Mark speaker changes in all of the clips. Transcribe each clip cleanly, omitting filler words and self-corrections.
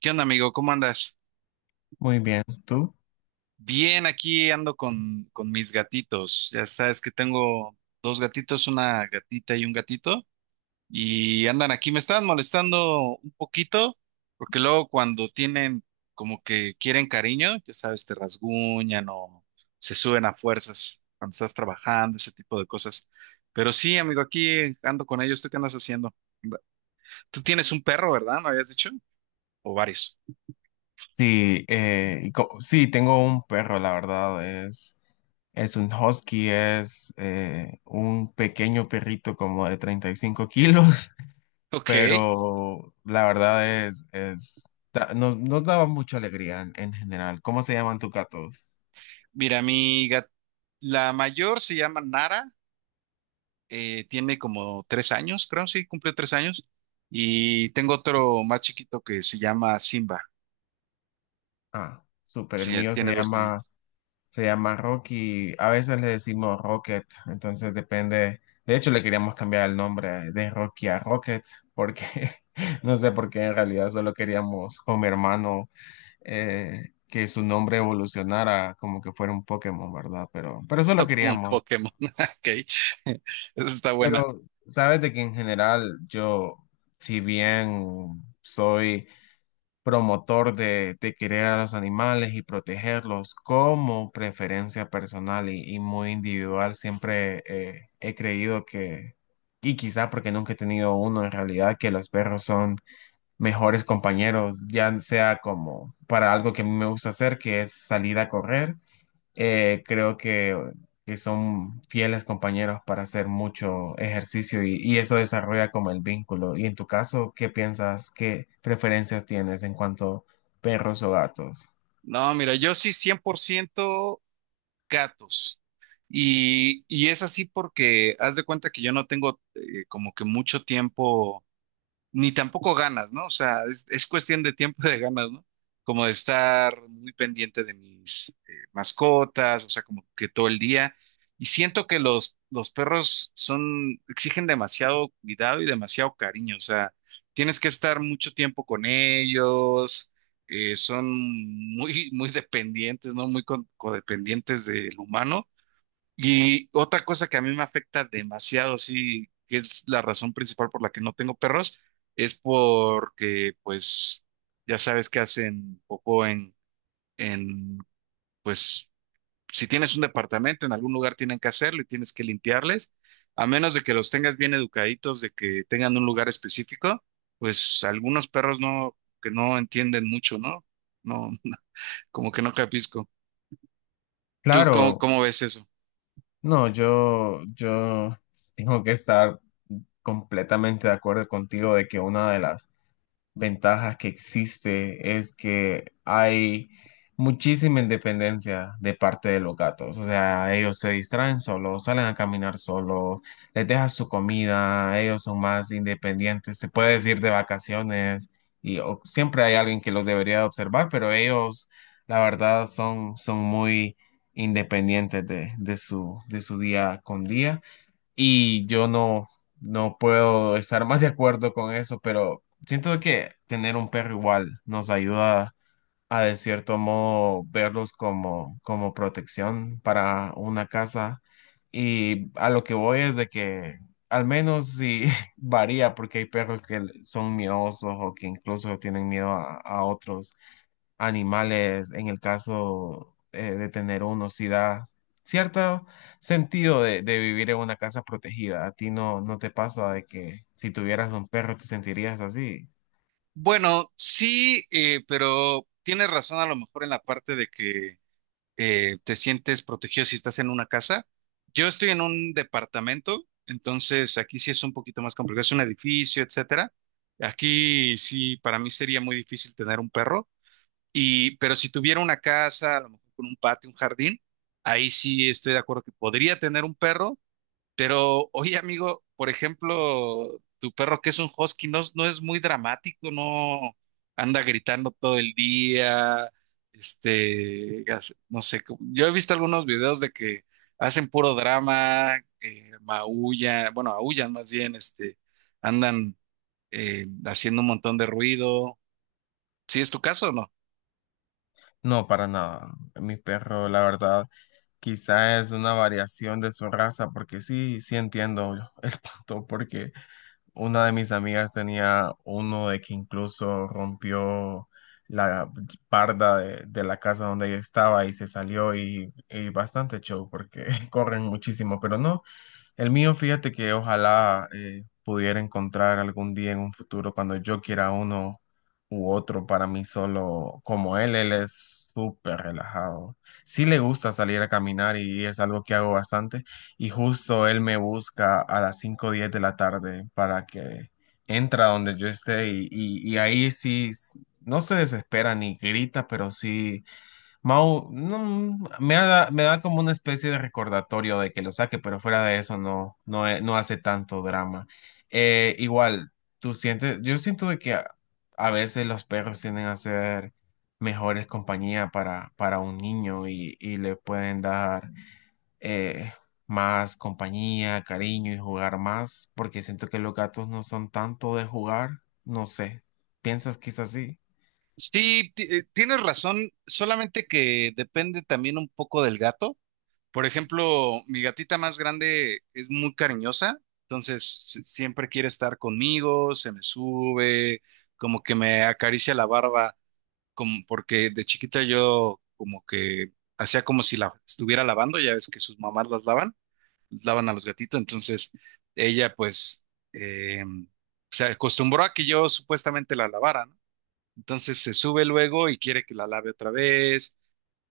Speaker 1: ¿Qué onda, amigo? ¿Cómo andas?
Speaker 2: Muy bien, ¿tú?
Speaker 1: Bien, aquí ando con mis gatitos. Ya sabes que tengo dos gatitos, una gatita y un gatito, y andan aquí, me están molestando un poquito, porque luego cuando tienen como que quieren cariño, ya sabes, te rasguñan o se suben a fuerzas cuando estás trabajando, ese tipo de cosas. Pero sí, amigo, aquí ando con ellos. ¿Tú qué andas haciendo? Tú tienes un perro, ¿verdad? ¿Me habías dicho? ¿O varios?
Speaker 2: Sí, tengo un perro, la verdad, es un husky, es un pequeño perrito como de 35 kilos,
Speaker 1: Ok.
Speaker 2: pero la verdad nos daba mucha alegría en general. ¿Cómo se llaman tus gatos?
Speaker 1: Mira, la mayor se llama Nara, tiene como tres años, creo, sí, cumplió 3 años. Y tengo otro más chiquito que se llama Simba.
Speaker 2: Ah, súper, el
Speaker 1: Sí, él
Speaker 2: mío
Speaker 1: tiene
Speaker 2: se
Speaker 1: dos
Speaker 2: llama...
Speaker 1: añitos,
Speaker 2: Se llama Rocky, a veces le decimos Rocket, entonces depende. De hecho, le queríamos cambiar el nombre de Rocky a Rocket, porque no sé por qué en realidad solo queríamos con mi hermano que su nombre evolucionara como que fuera un Pokémon, ¿verdad? Pero eso lo
Speaker 1: No, como un
Speaker 2: queríamos.
Speaker 1: Pokémon. Ok, eso está buena.
Speaker 2: Pero sabes de que en general yo, si bien soy promotor de querer a los animales y protegerlos como preferencia personal y muy individual. Siempre he creído y quizá porque nunca he tenido uno en realidad, que los perros son mejores compañeros, ya sea como para algo que a mí me gusta hacer, que es salir a correr creo que son fieles compañeros para hacer mucho ejercicio y eso desarrolla como el vínculo. Y en tu caso, ¿qué piensas, qué preferencias tienes en cuanto a perros o gatos?
Speaker 1: No, mira, yo sí 100% gatos. Y es así porque haz de cuenta que yo no tengo como que mucho tiempo ni tampoco ganas, ¿no? O sea, es cuestión de tiempo y de ganas, ¿no? Como de estar muy pendiente de mis mascotas, o sea, como que todo el día. Y siento que los perros son, exigen demasiado cuidado y demasiado cariño, o sea, tienes que estar mucho tiempo con ellos, son muy, muy dependientes, ¿no? Codependientes del humano. Y otra cosa que a mí me afecta demasiado, sí, que es la razón principal por la que no tengo perros, es porque, pues, ya sabes que hacen popó en, pues, si tienes un departamento, en algún lugar tienen que hacerlo y tienes que limpiarles, a menos de que los tengas bien educaditos, de que tengan un lugar específico, pues algunos perros no, que no entienden mucho, ¿no? No, como que no capisco. ¿Tú cómo,
Speaker 2: Claro,
Speaker 1: cómo ves eso?
Speaker 2: no, yo tengo que estar completamente de acuerdo contigo de que una de las ventajas que existe es que hay muchísima independencia de parte de los gatos. O sea, ellos se distraen solos, salen a caminar solos, les dejas su comida, ellos son más independientes, te puedes ir de vacaciones y o- siempre hay alguien que los debería de observar, pero ellos, la verdad, son muy independientes de su día con día. Y yo no puedo estar más de acuerdo con eso, pero siento que tener un perro igual nos ayuda a de cierto modo verlos como protección para una casa. Y a lo que voy es de que al menos sí varía, porque hay perros que son miedosos o que incluso tienen miedo a otros animales en el caso de tener uno, si da cierto sentido de vivir en una casa protegida. ¿A ti no te pasa de que si tuvieras un perro te sentirías así?
Speaker 1: Bueno, sí, pero tienes razón a lo mejor en la parte de que te sientes protegido si estás en una casa. Yo estoy en un departamento, entonces aquí sí es un poquito más complicado, es un edificio, etcétera. Aquí sí, para mí sería muy difícil tener un perro, y, pero si tuviera una casa, a lo mejor con un patio, un jardín, ahí sí estoy de acuerdo que podría tener un perro, pero, oye, amigo, por ejemplo, tu perro que es un husky no, no es muy dramático, no anda gritando todo el día, este, no sé, yo he visto algunos videos de que hacen puro drama, maullan, bueno, aullan más bien, este, andan haciendo un montón de ruido. ¿Sí es tu caso o no?
Speaker 2: No, para nada. Mi perro, la verdad, quizá es una variación de su raza, porque sí, sí entiendo el punto, porque una de mis amigas tenía uno de que incluso rompió la parda de la casa donde ella estaba y se salió y bastante show porque corren muchísimo, pero no. El mío, fíjate que ojalá pudiera encontrar algún día en un futuro cuando yo quiera uno u otro para mí solo como él. Él es súper relajado. Sí le gusta salir a caminar y es algo que hago bastante. Y justo él me busca a las 5 o 10 de la tarde para que entra donde yo esté y, y ahí sí no se desespera ni grita, pero sí mau, no, me da como una especie de recordatorio de que lo saque, pero fuera de eso no, no hace tanto drama. Igual, tú sientes, yo siento de que a veces los perros tienden a ser mejores compañía para un niño y le pueden dar eh, más compañía, cariño y jugar más, porque siento que los gatos no son tanto de jugar, no sé, ¿piensas que es así?
Speaker 1: Sí, tienes razón, solamente que depende también un poco del gato. Por ejemplo, mi gatita más grande es muy cariñosa, entonces siempre quiere estar conmigo, se me sube, como que me acaricia la barba, como porque de chiquita yo como que hacía como si la estuviera lavando, ya ves que sus mamás las lavan, lavan a los gatitos, entonces ella pues eh, se acostumbró a que yo supuestamente la lavara, ¿no? Entonces se sube luego y quiere que la lave otra vez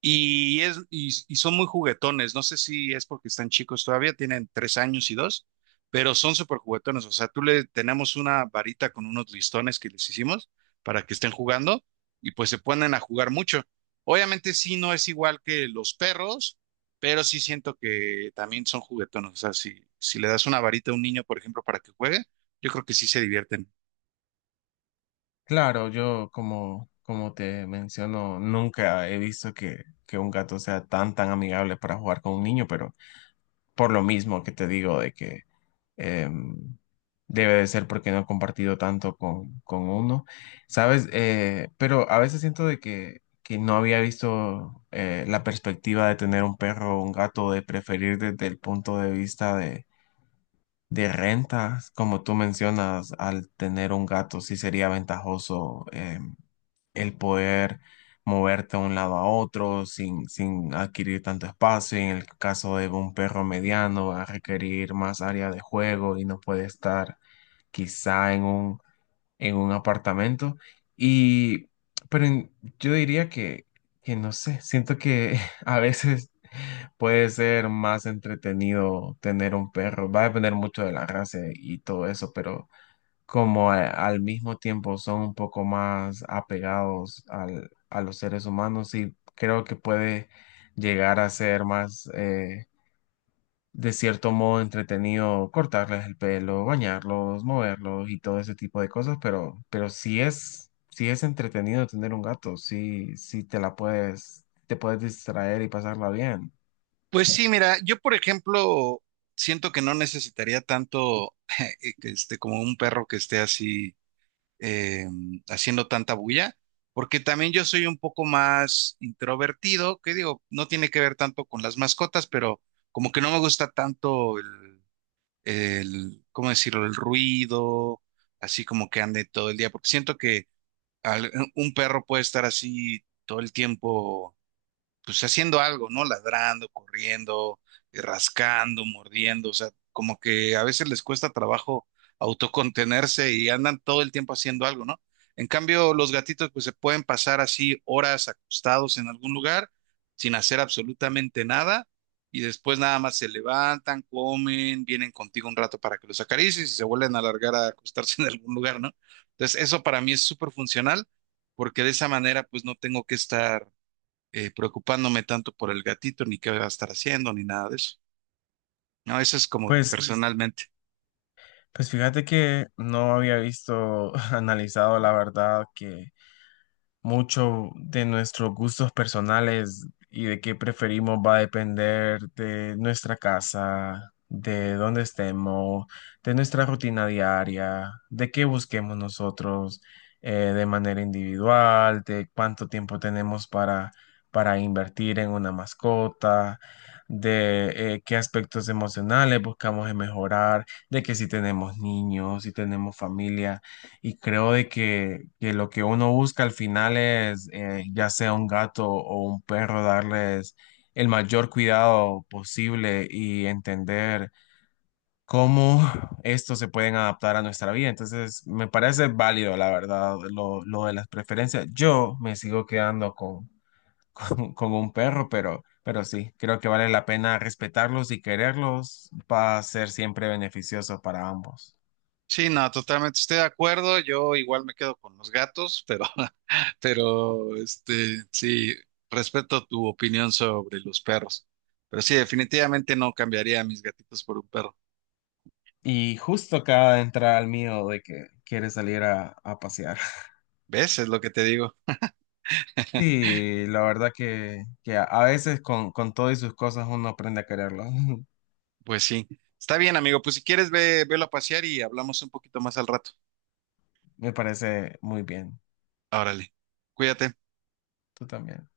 Speaker 1: y son muy juguetones, no sé si es porque están chicos todavía, tienen 3 años y 2, pero son súper juguetones, o sea, tú le tenemos una varita con unos listones que les hicimos para que estén jugando y pues se ponen a jugar mucho. Obviamente sí, no es igual que los perros, pero sí siento que también son juguetones, o sea, si le das una varita a un niño, por ejemplo, para que juegue, yo creo que sí se divierten.
Speaker 2: Claro, yo como te menciono, nunca he visto que un gato sea tan tan amigable para jugar con un niño, pero por lo mismo que te digo de que em, debe de ser porque no he compartido tanto con uno, ¿sabes? Pero a veces siento de que no había visto la perspectiva de tener un perro o un gato, de preferir desde el punto de vista de renta como tú mencionas, al tener un gato sí sería ventajoso el poder moverte de un lado a otro sin adquirir tanto espacio. Y en el caso de un perro mediano va a requerir más área de juego y no puede estar quizá en un apartamento. Y, pero yo diría que no sé, siento que a veces puede ser más entretenido tener un perro. Va a depender mucho de la raza y todo eso, pero como al mismo tiempo son un poco más apegados a los seres humanos y creo que puede llegar a ser más... de cierto modo entretenido cortarles el pelo, bañarlos, moverlos y todo ese tipo de cosas, pero sí es entretenido tener un gato, sí, sí te la puedes distraer y pasarla bien.
Speaker 1: Pues sí, mira, yo por ejemplo siento que no necesitaría tanto que esté como un perro que esté así eh, haciendo tanta bulla, porque también yo soy un poco más introvertido, que digo, no tiene que ver tanto con las mascotas, pero como que no me gusta tanto ¿cómo decirlo? El ruido, así como que ande todo el día, porque siento que un perro puede estar así todo el tiempo pues haciendo algo, ¿no? Ladrando, corriendo, rascando, mordiendo, o sea, como que a veces les cuesta trabajo autocontenerse y andan todo el tiempo haciendo algo, ¿no? En cambio, los gatitos pues se pueden pasar así horas acostados en algún lugar sin hacer absolutamente nada y después nada más se levantan, comen, vienen contigo un rato para que los acaricies y se vuelven a alargar a acostarse en algún lugar, ¿no? Entonces, eso para mí es súper funcional porque de esa manera pues no tengo que estar preocupándome tanto por el gatito, ni qué va a estar haciendo, ni nada de eso. No, eso es como, pues,
Speaker 2: Pues
Speaker 1: personalmente.
Speaker 2: Pues fíjate que no había visto, analizado la verdad que, mucho de nuestros gustos personales y de qué preferimos va a depender de nuestra casa, de dónde estemos, de nuestra rutina diaria, de qué busquemos nosotros de manera individual, de cuánto tiempo tenemos para invertir en una mascota. De qué aspectos emocionales buscamos en mejorar, de que si tenemos niños, si tenemos familia. Y creo de que lo que uno busca al final es, ya sea un gato o un perro, darles el mayor cuidado posible y entender cómo estos se pueden adaptar a nuestra vida. Entonces, me parece válido, la verdad, lo de las preferencias. Yo me sigo quedando con, con un perro, pero sí, creo que vale la pena respetarlos y quererlos. Va a ser siempre beneficioso para ambos.
Speaker 1: Sí, no, totalmente estoy de acuerdo. Yo igual me quedo con los gatos, pero, pero, este, sí, respeto tu opinión sobre los perros. Pero sí, definitivamente no cambiaría a mis gatitos por un perro.
Speaker 2: Y justo acaba de entrar al mío de que quiere salir a pasear.
Speaker 1: ¿Ves? Es lo que te digo.
Speaker 2: Sí, la verdad que a veces con todo y sus cosas uno aprende a quererlo.
Speaker 1: Pues sí. Está bien, amigo. Pues si quieres, velo a pasear y hablamos un poquito más al rato.
Speaker 2: Me parece muy bien.
Speaker 1: Órale. Cuídate.
Speaker 2: Tú también.